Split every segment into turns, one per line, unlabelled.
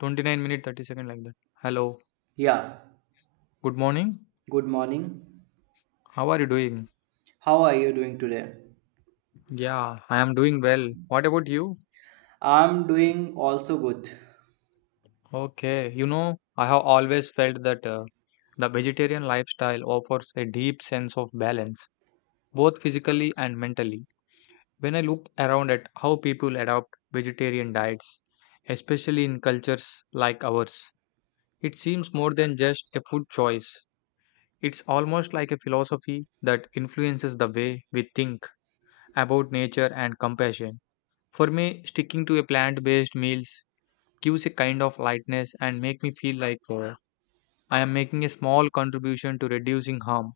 29 minute 30-second like that. Hello.
Yeah,
Good morning.
good morning.
How are you doing?
How are you doing today?
Yeah, I am doing well. What about you?
I'm doing also good.
Okay. You know, I have always felt that the vegetarian lifestyle offers a deep sense of balance, both physically and mentally. When I look around at how people adopt vegetarian diets, especially in cultures like ours, it seems more than just a food choice. It's almost like a philosophy that influences the way we think about nature and compassion. For me, sticking to a plant-based meals gives a kind of lightness and make me feel like I am making a small contribution to reducing harm.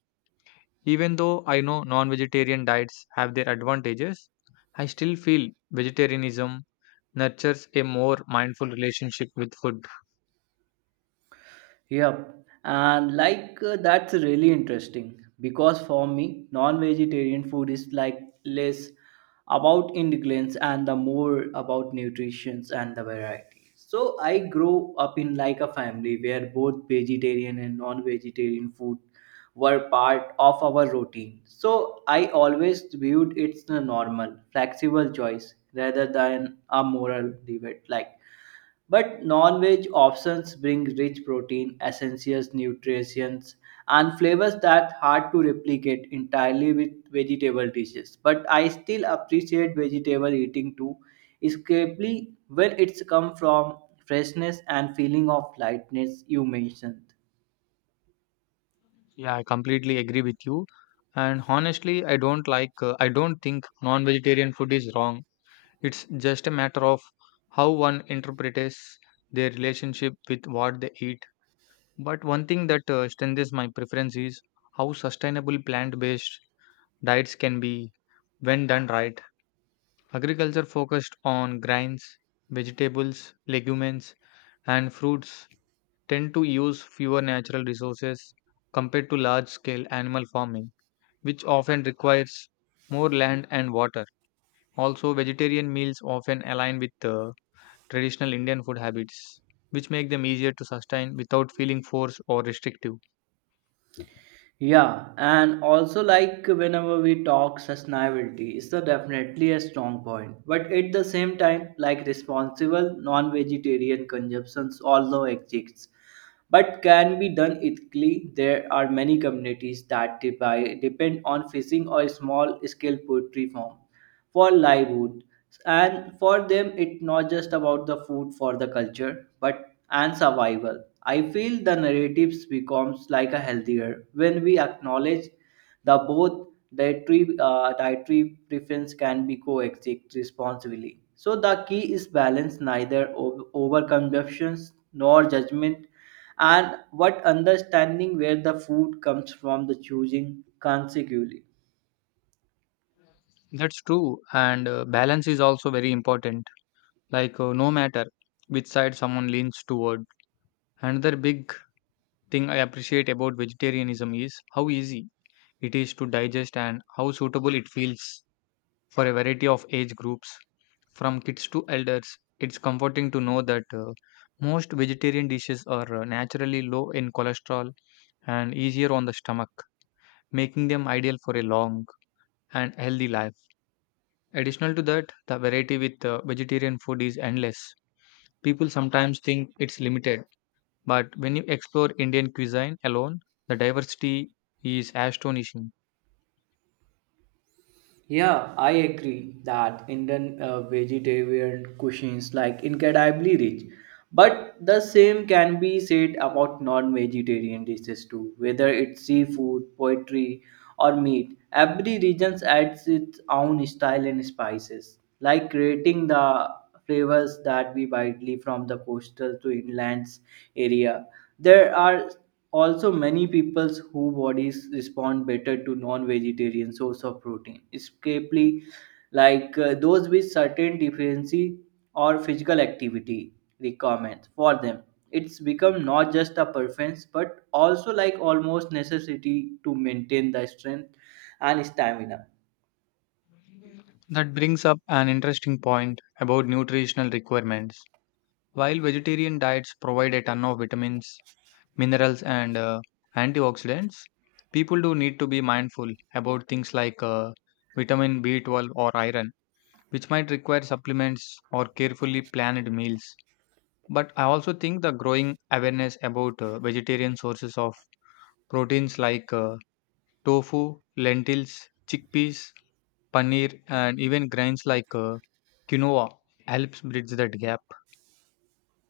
Even though I know non-vegetarian diets have their advantages, I still feel vegetarianism nurtures a more mindful relationship with food.
Yeah, and that's really interesting because for me, non-vegetarian food is like less about ingredients and the more about nutrition and the variety. So I grew up in like a family where both vegetarian and non-vegetarian food were part of our routine. So I always viewed it's a normal, flexible choice rather than a moral debate. Like but non-veg options bring rich protein, essentials, nutrients, and flavors that hard to replicate entirely with vegetable dishes. But I still appreciate vegetable eating too, especially when it's come from freshness and feeling of lightness you mentioned.
Yeah, I completely agree with you. And honestly, I don't like, I don't think non vegetarian food is wrong. It's just a matter of how one interprets their relationship with what they eat. But one thing that strengthens my preference is how sustainable plant based diets can be when done right. Agriculture focused on grains, vegetables, legumes, and fruits tend to use fewer natural resources compared to large scale animal farming, which often requires more land and water. Also, vegetarian meals often align with traditional Indian food habits, which make them easier to sustain without feeling forced or restrictive.
Yeah, and also like whenever we talk sustainability, it's a definitely a strong point. But at the same time, like responsible non-vegetarian consumptions also exists, but can be done ethically. There are many communities that depend on fishing or small-scale poultry farm for livelihood and for them it's not just about the food for the culture but and survival. I feel the narratives becomes like a healthier when we acknowledge the both dietary dietary preference can be coexist responsibly. So the key is balance, neither over consumptions nor judgment, and what understanding where the food comes from the choosing consecutively.
That's true, and balance is also very important. Like, no matter which side someone leans toward. Another big thing I appreciate about vegetarianism is how easy it is to digest and how suitable it feels for a variety of age groups, from kids to elders. It's comforting to know that most vegetarian dishes are naturally low in cholesterol and easier on the stomach, making them ideal for a long and healthy life. Additional to that, the variety with vegetarian food is endless. People sometimes think it's limited, but when you explore Indian cuisine alone, the diversity is astonishing.
Yeah, I agree that Indian vegetarian cuisines like incredibly rich. But the same can be said about non-vegetarian dishes too, whether it's seafood, poultry, or meat. Every region adds its own style and spices, like creating the flavors that we widely from the coastal to inlands area. There are also many peoples who bodies respond better to non-vegetarian source of protein, especially those with certain deficiency or physical activity requirements for them. It's become not just a preference but also like almost necessity to maintain the strength and stamina.
That brings up an interesting point about nutritional requirements. While vegetarian diets provide a ton of vitamins, minerals, and antioxidants, people do need to be mindful about things like vitamin B12 or iron, which might require supplements or carefully planned meals. But I also think the growing awareness about vegetarian sources of proteins like tofu, lentils, chickpeas, paneer, and even grains like quinoa helps bridge that gap.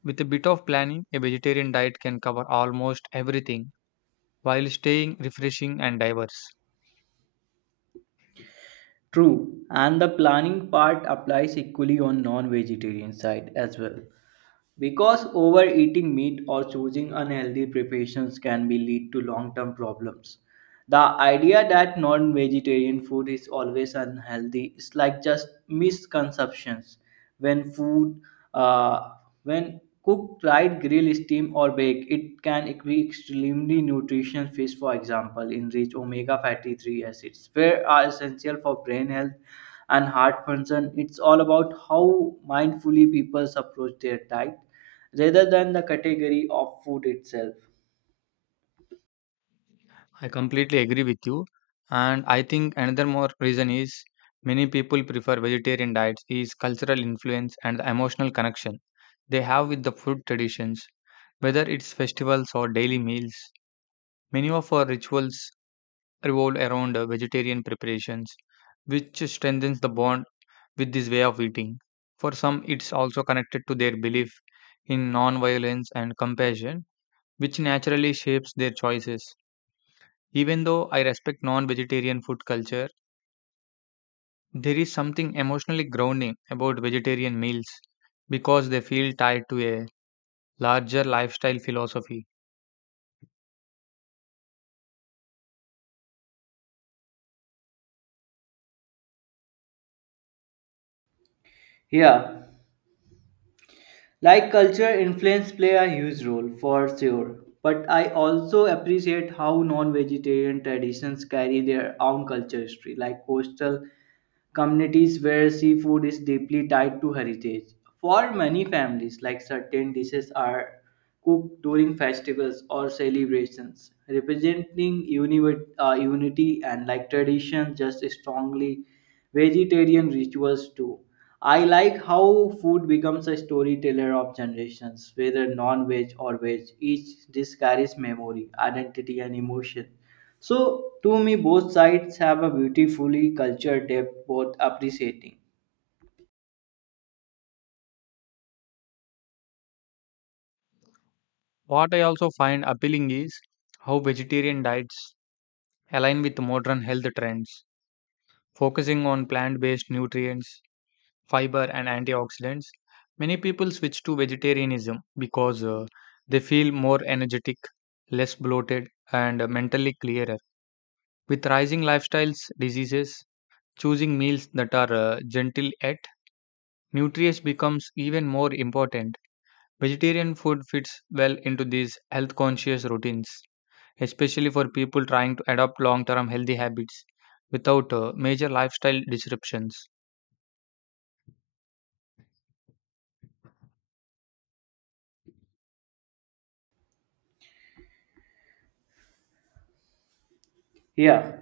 With a bit of planning, a vegetarian diet can cover almost everything while staying refreshing and diverse.
True, and the planning part applies equally on non-vegetarian side as well. Because overeating meat or choosing unhealthy preparations can be lead to long-term problems. The idea that non-vegetarian food is always unhealthy is like just misconceptions. When food, uh, when cooked right, grill, steam, or bake, it can be extremely nutritious. Fish, for example, enrich omega fatty three acids, which are essential for brain health and heart function. It's all about how mindfully people approach their diet rather than the category of food itself.
I completely agree with you. And I think another more reason is many people prefer vegetarian diets is cultural influence and the emotional connection they have with the food traditions. Whether it's festivals or daily meals, many of our rituals revolve around vegetarian preparations, which strengthens the bond with this way of eating. For some, it's also connected to their belief in non violence and compassion, which naturally shapes their choices. Even though I respect non vegetarian food culture, there is something emotionally grounding about vegetarian meals because they feel tied to a larger lifestyle philosophy.
Yeah, like culture influence play a huge role for sure. But I also appreciate how non-vegetarian traditions carry their own culture history, like coastal communities where seafood is deeply tied to heritage. For many families, like certain dishes are cooked during festivals or celebrations, representing unity and like tradition just strongly vegetarian rituals too. I like how food becomes a storyteller of generations, whether non veg or veg. Each dish carries memory, identity, and emotion. So, to me, both sides have a beautifully cultured depth, both appreciating.
What I also find appealing is how vegetarian diets align with modern health trends, focusing on plant based nutrients, fiber, and antioxidants. Many people switch to vegetarianism because they feel more energetic, less bloated, and mentally clearer. With rising lifestyles, diseases, choosing meals that are gentle yet nutritious becomes even more important. Vegetarian food fits well into these health conscious routines, especially for people trying to adopt long term healthy habits without major lifestyle disruptions.
Yeah,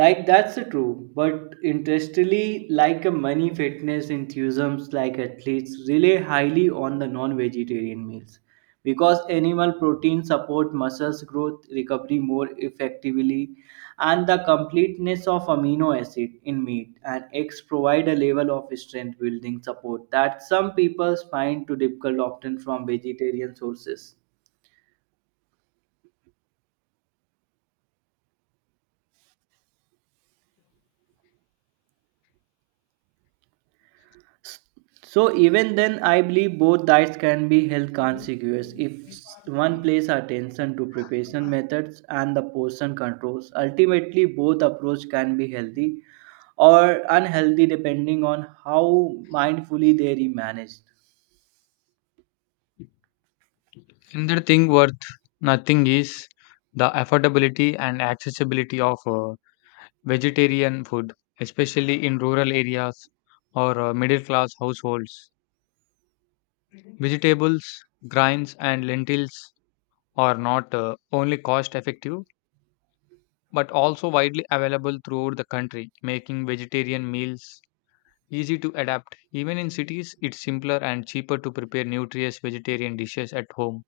like that's the true. But interestingly, like a many fitness enthusiasts, like athletes, rely highly on the non-vegetarian meals because animal protein support muscles growth recovery more effectively, and the completeness of amino acid in meat and eggs provide a level of strength building support that some people find too difficult often from vegetarian sources. So even then, I believe both diets can be health consequences if one plays attention to preparation methods and the portion controls. Ultimately, both approach can be healthy or unhealthy depending on how mindfully they are managed.
Another thing worth nothing is the affordability and accessibility of vegetarian food, especially in rural areas or middle class households. Vegetables, grains, and lentils are not only cost effective but also widely available throughout the country, making vegetarian meals easy to adapt. Even in cities, it's simpler and cheaper to prepare nutritious vegetarian dishes at home.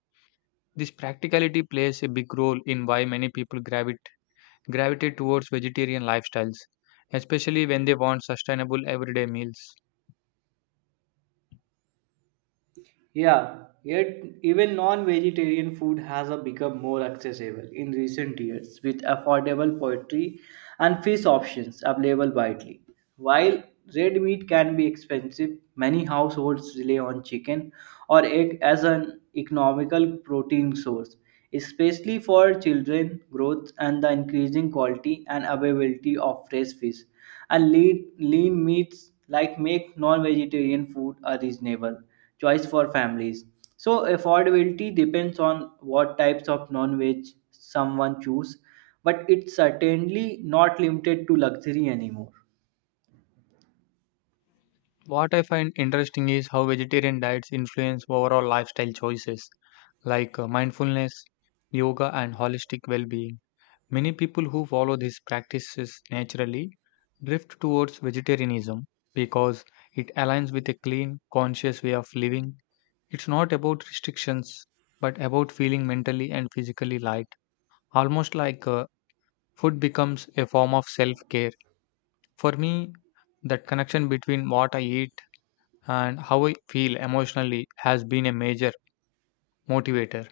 This practicality plays a big role in why many people gravitate towards vegetarian lifestyles, especially when they want sustainable everyday meals.
Yeah, yet even non-vegetarian food has a become more accessible in recent years with affordable poultry and fish options available widely. While red meat can be expensive, many households rely on chicken or egg as an economical protein source, especially for children growth and the increasing quality and availability of fresh fish and lean meats like make non-vegetarian food a reasonable choice for families. So affordability depends on what types of non-veg someone choose, but it's certainly not limited to luxury anymore.
What I find interesting is how vegetarian diets influence overall lifestyle choices like mindfulness, yoga, and holistic well being. Many people who follow these practices naturally drift towards vegetarianism because it aligns with a clean, conscious way of living. It's not about restrictions, but about feeling mentally and physically light, almost like food becomes a form of self care. For me, that connection between what I eat and how I feel emotionally has been a major motivator.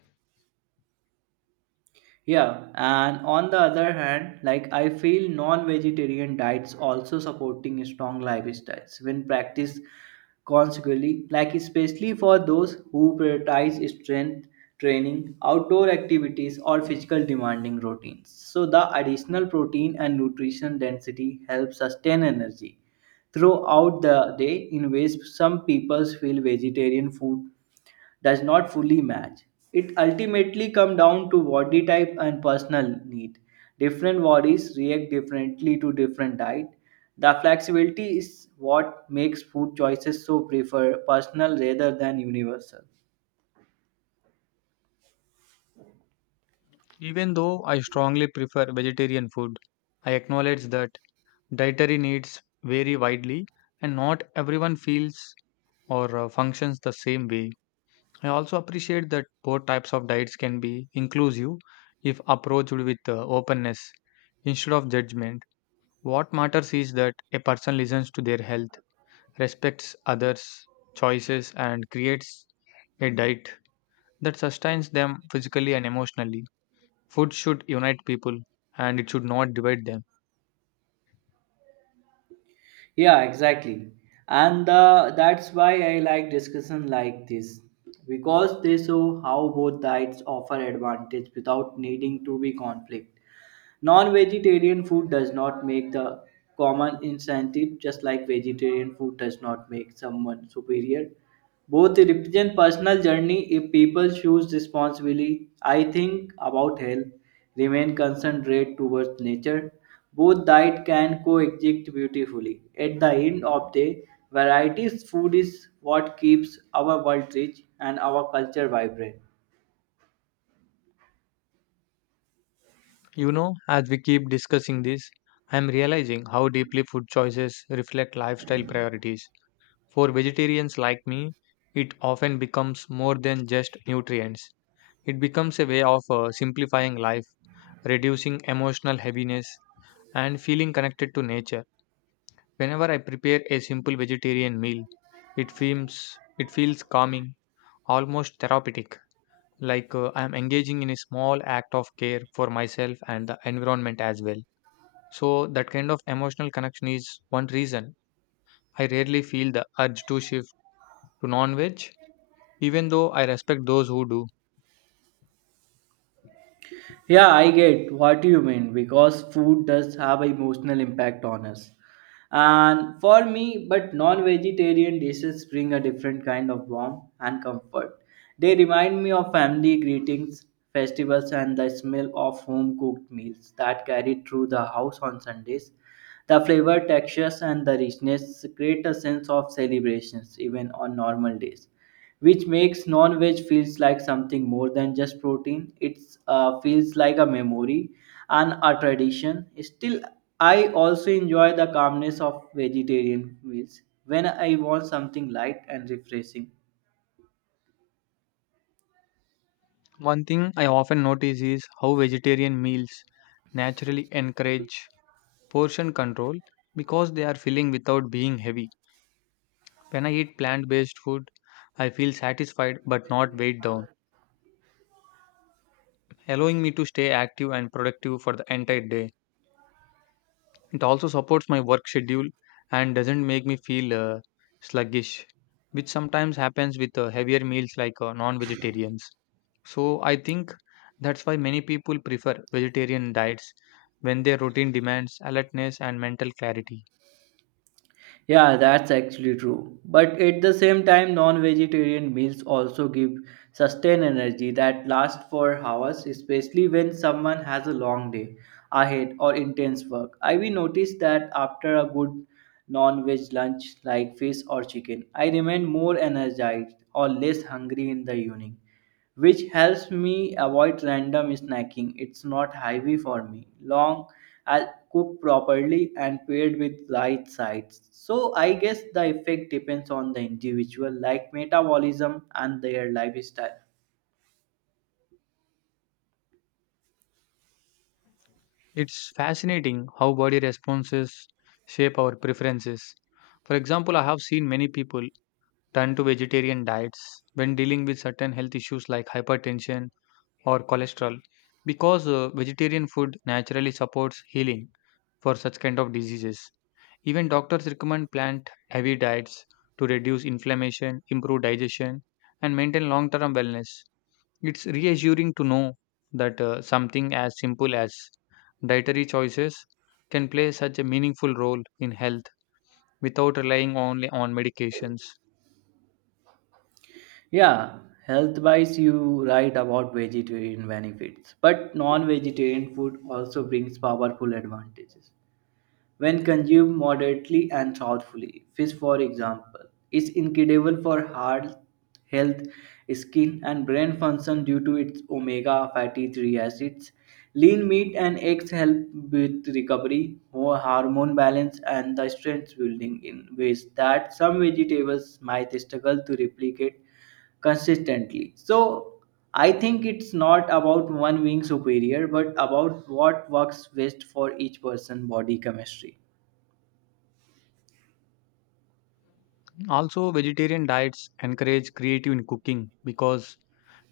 Yeah, and on the other hand, like I feel non-vegetarian diets also supporting strong lifestyles when practiced consequently, like especially for those who prioritize strength training, outdoor activities, or physical demanding routines. So the additional protein and nutrition density helps sustain energy throughout the day in ways some people feel vegetarian food does not fully match. It ultimately comes down to body type and personal need. Different bodies react differently to different diet. The flexibility is what makes food choices so prefer personal rather than universal.
Even though I strongly prefer vegetarian food, I acknowledge that dietary needs vary widely, and not everyone feels or functions the same way. I also appreciate that both types of diets can be inclusive if approached with openness instead of judgment. What matters is that a person listens to their health, respects others' choices, and creates a diet that sustains them physically and emotionally. Food should unite people and it should not divide them.
Yeah, exactly. And that's why I like discussion like this because they show how both diets offer advantage without needing to be conflict. Non-vegetarian food does not make the common incentive, just like vegetarian food does not make someone superior. Both represent personal journey. If people choose responsibly, I think about health, remain concentrate towards nature. Both diet can coexist beautifully. At the end of the varieties food is what keeps our world rich and our culture vibrant.
You know, as we keep discussing this, I am realizing how deeply food choices reflect lifestyle priorities. For vegetarians like me, it often becomes more than just nutrients. It becomes a way of simplifying life, reducing emotional heaviness, and feeling connected to nature. Whenever I prepare a simple vegetarian meal, it feels calming, almost therapeutic, like I am engaging in a small act of care for myself and the environment as well. So that kind of emotional connection is one reason I rarely feel the urge to shift to non-veg, even though I respect those who do.
Yeah, I get what you mean because food does have an emotional impact on us. And for me, but non vegetarian dishes bring a different kind of warmth and comfort. They remind me of family greetings, festivals, and the smell of home cooked meals that carried through the house on Sundays. The flavor, textures, and the richness create a sense of celebrations even on normal days which makes non-veg feels like something more than just protein. It feels like a memory and a tradition. Still, I also enjoy the calmness of vegetarian meals when I want something light and refreshing.
One thing I often notice is how vegetarian meals naturally encourage portion control because they are filling without being heavy. When I eat plant-based food, I feel satisfied but not weighed down, allowing me to stay active and productive for the entire day. It also supports my work schedule and doesn't make me feel sluggish, which sometimes happens with heavier meals like non vegetarians. So I think that's why many people prefer vegetarian diets when their routine demands alertness and mental clarity.
Yeah, that's actually true. But at the same time, non-vegetarian meals also give sustained energy that lasts for hours, especially when someone has a long day ahead or intense work. I will notice that after a good non-veg lunch like fish or chicken, I remain more energized or less hungry in the evening which helps me avoid random snacking. It's not heavy for me, long as cooked properly and paired with right sides. So I guess the effect depends on the individual, like metabolism and their lifestyle.
It's fascinating how body responses shape our preferences. For example, I have seen many people turn to vegetarian diets when dealing with certain health issues like hypertension or cholesterol because vegetarian food naturally supports healing for such kind of diseases. Even doctors recommend plant heavy diets to reduce inflammation, improve digestion, and maintain long term wellness. It's reassuring to know that something as simple as dietary choices can play such a meaningful role in health without relying only on medications.
Yeah, health-wise, you write about vegetarian benefits, but non-vegetarian food also brings powerful advantages. When consumed moderately and thoughtfully, fish, for example, is incredible for heart health, skin, and brain function due to its omega fatty 3 acids. Lean meat and eggs help with recovery, hormone balance, and the strength building in ways that some vegetables might struggle to replicate consistently. So I think it's not about one being superior, but about what works best for each person body chemistry.
Also, vegetarian diets encourage creative in cooking because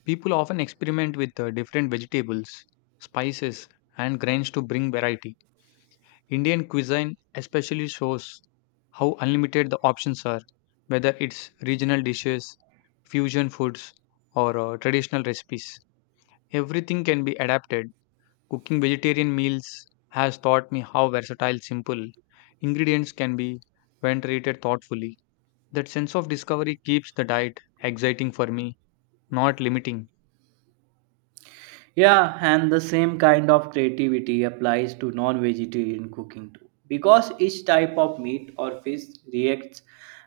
people often experiment with different vegetables, spices, and grains to bring variety. Indian cuisine especially shows how unlimited the options are, whether it's regional dishes, fusion foods, or traditional recipes. Everything can be adapted. Cooking vegetarian meals has taught me how versatile simple ingredients can be when treated thoughtfully. That sense of discovery keeps the diet exciting for me, not limiting.
Yeah, and the same kind of creativity applies to non vegetarian cooking too. Because each type of meat or fish reacts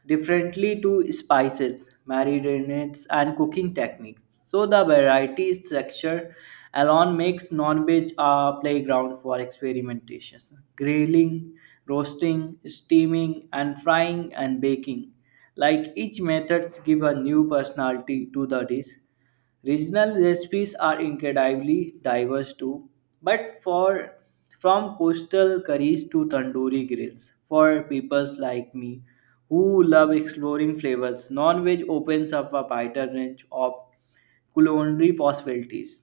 differently to spices, marinades, and cooking techniques. So the variety structure alone makes non veg a playground for experimentation. Grilling, roasting, steaming, and frying and baking. Like each methods give a new personality to the dish. Regional recipes are incredibly diverse too, but for from coastal curries to tandoori grills for people like me who love exploring flavors, non-veg opens up a wider range of culinary possibilities.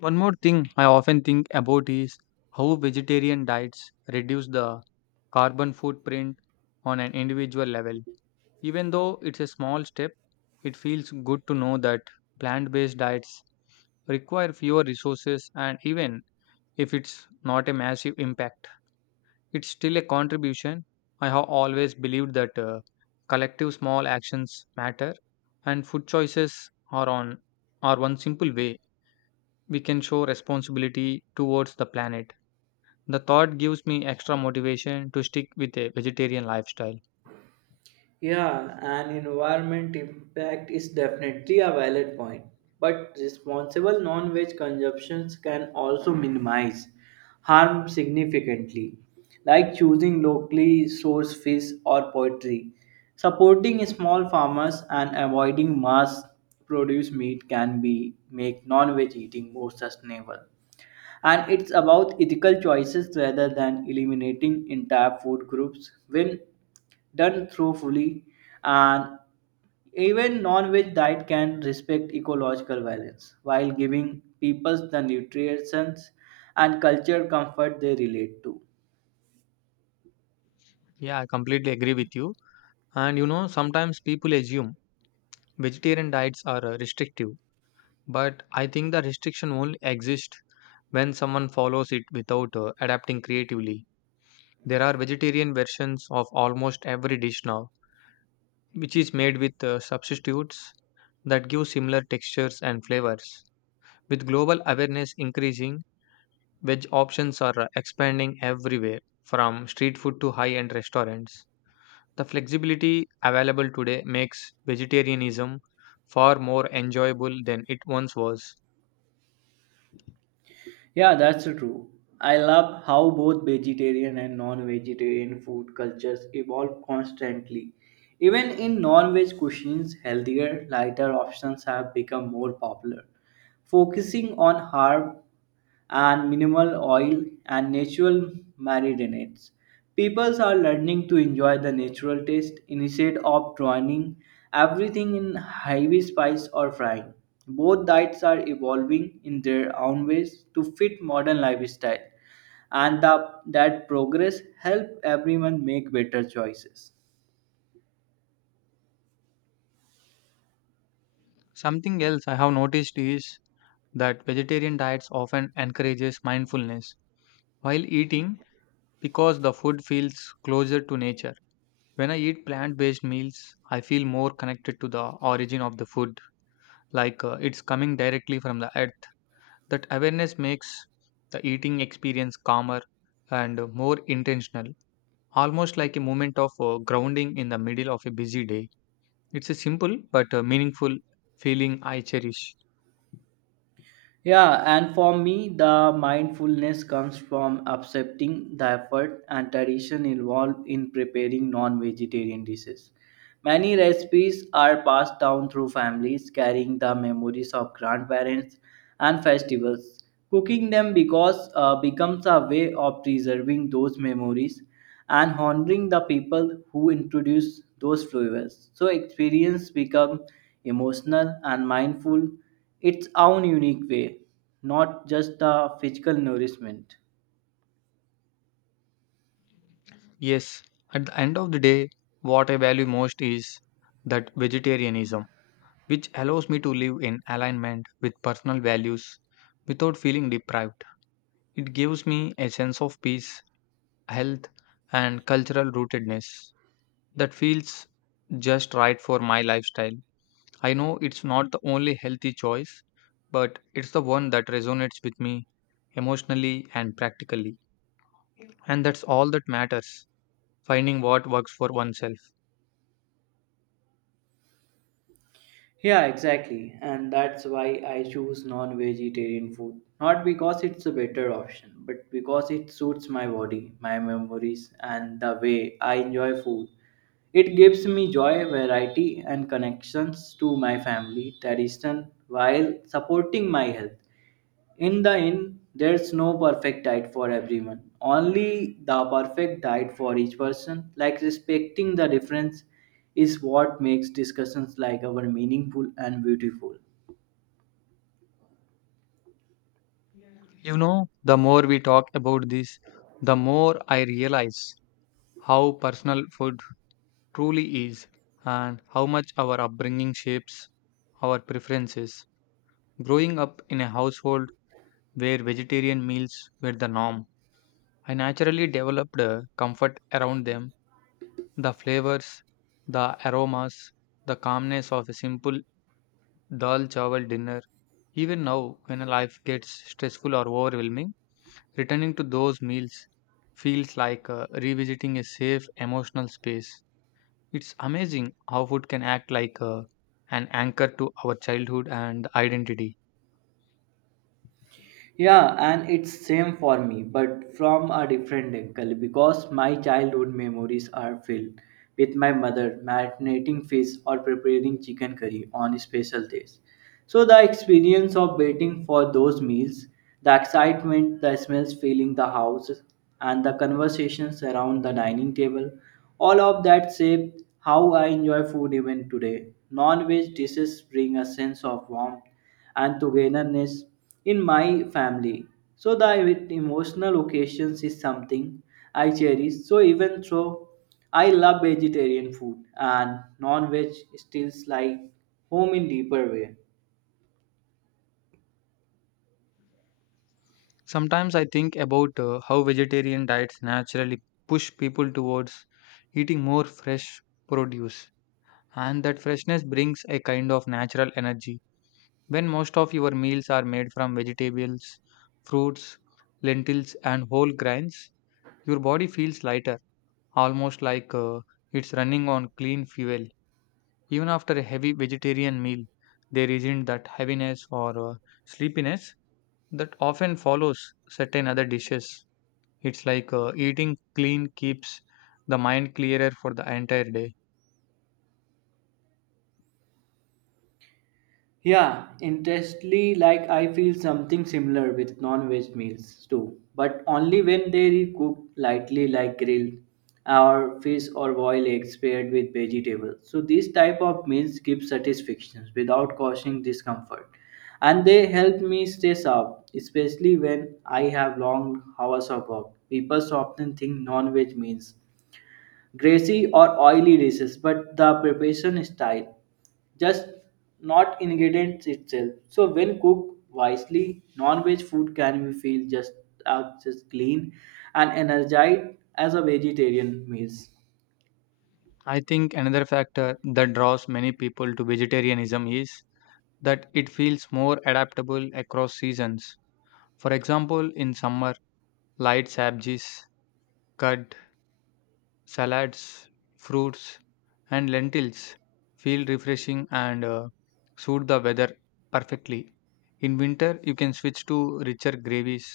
One more thing I often think about is how vegetarian diets reduce the carbon footprint on an individual level. Even though it's a small step, it feels good to know that plant based diets require fewer resources, and even if it's not a massive impact, it's still a contribution. I have always believed that collective small actions matter, and food choices are on are one simple way we can show responsibility towards the planet. The thought gives me extra motivation to stick with a vegetarian lifestyle.
Yeah, and environment impact is definitely a valid point, but responsible non-veg consumptions can also minimize harm significantly, like choosing locally sourced fish or poultry. Supporting small farmers and avoiding mass produced meat can be make non-veg eating more sustainable and it's about ethical choices rather than eliminating entire food groups when done thoughtfully and even non-veg diet can respect ecological balance while giving people the nutrition and culture comfort they relate to.
Yeah, I completely agree with you. And you know, sometimes people assume vegetarian diets are restrictive, but I think the restriction only exists when someone follows it without adapting creatively. There are vegetarian versions of almost every dish now, which is made with substitutes that give similar textures and flavors. With global awareness increasing, veg options are expanding everywhere, from street food to high end restaurants. The flexibility available today makes vegetarianism far more enjoyable than it once was.
Yeah, that's true. I love how both vegetarian and non-vegetarian food cultures evolve constantly. Even in non-veg cuisines healthier lighter options have become more popular, focusing on herb and minimal oil and natural marinades. People are learning to enjoy the natural taste instead of drowning everything in heavy spice or frying. Both diets are evolving in their own ways to fit modern lifestyle, and that progress help everyone make better choices.
Something else I have noticed is that vegetarian diets often encourages mindfulness while eating because the food feels closer to nature. When I eat plant-based meals, I feel more connected to the origin of the food, like it's coming directly from the earth. That awareness makes the eating experience calmer and more intentional, almost like a moment of grounding in the middle of a busy day. It's a simple but meaningful feeling I cherish.
Yeah, and for me, the mindfulness comes from accepting the effort and tradition involved in preparing non vegetarian dishes. Many recipes are passed down through families carrying the memories of grandparents and festivals. Cooking them because becomes a way of preserving those memories and honoring the people who introduce those flavors. So experience become emotional and mindful its own unique way, not just the physical nourishment.
Yes, at the end of the day, what I value most is that vegetarianism, which allows me to live in alignment with personal values without feeling deprived. It gives me a sense of peace, health, and cultural rootedness. That feels just right for my lifestyle. I know it's not the only healthy choice, but it's the one that resonates with me emotionally and practically. And that's all that matters, finding what works for oneself.
Yeah, exactly. And that's why I choose non vegetarian food. Not because it's a better option, but because it suits my body, my memories, and the way I enjoy food. It gives me joy, variety, and connections to my family tradition while supporting my health. In the end, there's no perfect diet for everyone, only the perfect diet for each person. Like respecting the difference is what makes discussions like our meaningful and beautiful.
You know, the more we talk about this, the more I realize how personal food truly is and how much our upbringing shapes our preferences. Growing up in a household where vegetarian meals were the norm, I naturally developed a comfort around them. The flavors, the aromas, the calmness of a simple dal chawal dinner. Even now, when life gets stressful or overwhelming, returning to those meals feels like revisiting a safe emotional space. It's amazing how food can act like an anchor to our childhood and identity.
Yeah, and it's same for me, but from a different angle because my childhood memories are filled with my mother marinating fish or preparing chicken curry on special days. So the experience of waiting for those meals, the excitement, the smells filling the house, and the conversations around the dining table, all of that shape how I enjoy food even today. Non-veg dishes bring a sense of warmth and togetherness in my family. So the emotional occasions is something I cherish. So even though I love vegetarian food and non-veg still like home in deeper way.
Sometimes I think about how vegetarian diets naturally push people towards eating more fresh produce, and that freshness brings a kind of natural energy. When most of your meals are made from vegetables, fruits, lentils, and whole grains, your body feels lighter, almost like it's running on clean fuel. Even after a heavy vegetarian meal, there isn't that heaviness or sleepiness that often follows certain other dishes. It's like eating clean keeps the mind clearer for the entire day.
Yeah, interestingly, like I feel something similar with non-veg meals too, but only when they are cooked lightly, like grilled, or fish or boiled eggs paired with vegetables. So these type of meals give satisfaction without causing discomfort, and they help me stay sharp, especially when I have long hours of work. People often think non-veg means greasy or oily dishes, but the preparation style just not ingredients itself. So when cooked wisely, non-veg food can be feel just as just clean and energized as a vegetarian meals.
I think another factor that draws many people to vegetarianism is that it feels more adaptable across seasons. For example, in summer, light sabjis, curd, salads, fruits, and lentils feel refreshing and suit the weather perfectly. In winter, you can switch to richer gravies,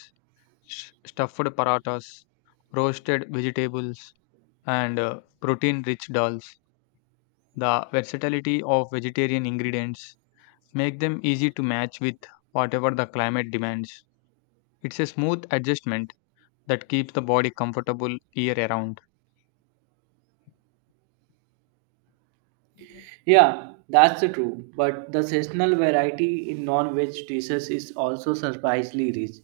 stuffed paratas, roasted vegetables, and protein-rich dals. The versatility of vegetarian ingredients make them easy to match with whatever the climate demands. It's a smooth adjustment that keeps the body comfortable year around.
Yeah, that's the true. But the seasonal variety in non-veg dishes is also surprisingly rich.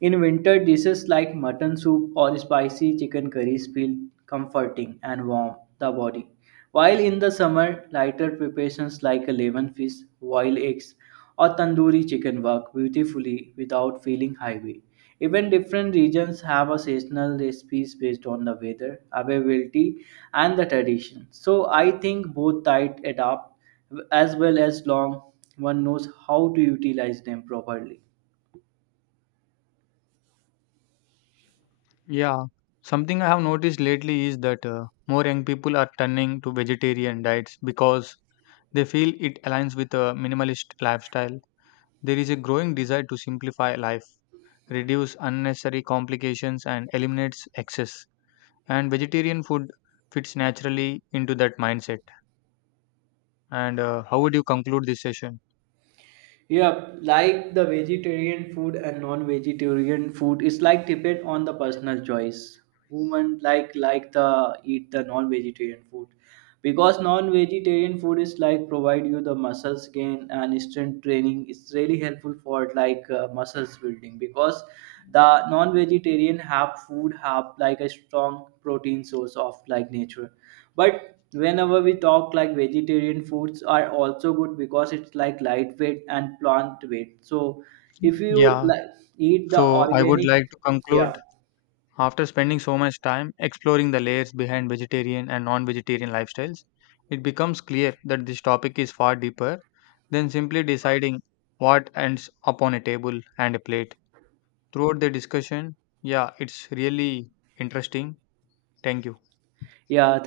In winter, dishes like mutton soup or spicy chicken curries feel comforting and warm the body. While in the summer, lighter preparations like a lemon fish, boiled eggs, or tandoori chicken work beautifully without feeling heavy. Even different regions have a seasonal recipes based on the weather, availability, and the tradition. So I think both types adapt as well as long one knows how to utilize them properly.
Yeah, something I have noticed lately is that more young people are turning to vegetarian diets because they feel it aligns with a minimalist lifestyle. There is a growing desire to simplify life, reduce unnecessary complications and eliminates excess. And vegetarian food fits naturally into that mindset. And how would you conclude this session?
Yeah, like the vegetarian food and non-vegetarian food is like depend on the personal choice. Women like the eat the non-vegetarian food, because non-vegetarian food is like provide you the muscles gain and strength training it's really helpful for muscles building because the non-vegetarian have food have like a strong protein source of like nature but whenever we talk like vegetarian foods are also good because it's like lightweight and plant weight so if you
Yeah,
like eat the
so I would
organic
like to conclude
yeah
after spending so much time exploring the layers behind vegetarian and non vegetarian lifestyles, it becomes clear that this topic is far deeper than simply deciding what ends up on a table and a plate. Throughout the discussion, yeah, it's really interesting. Thank you.
yeah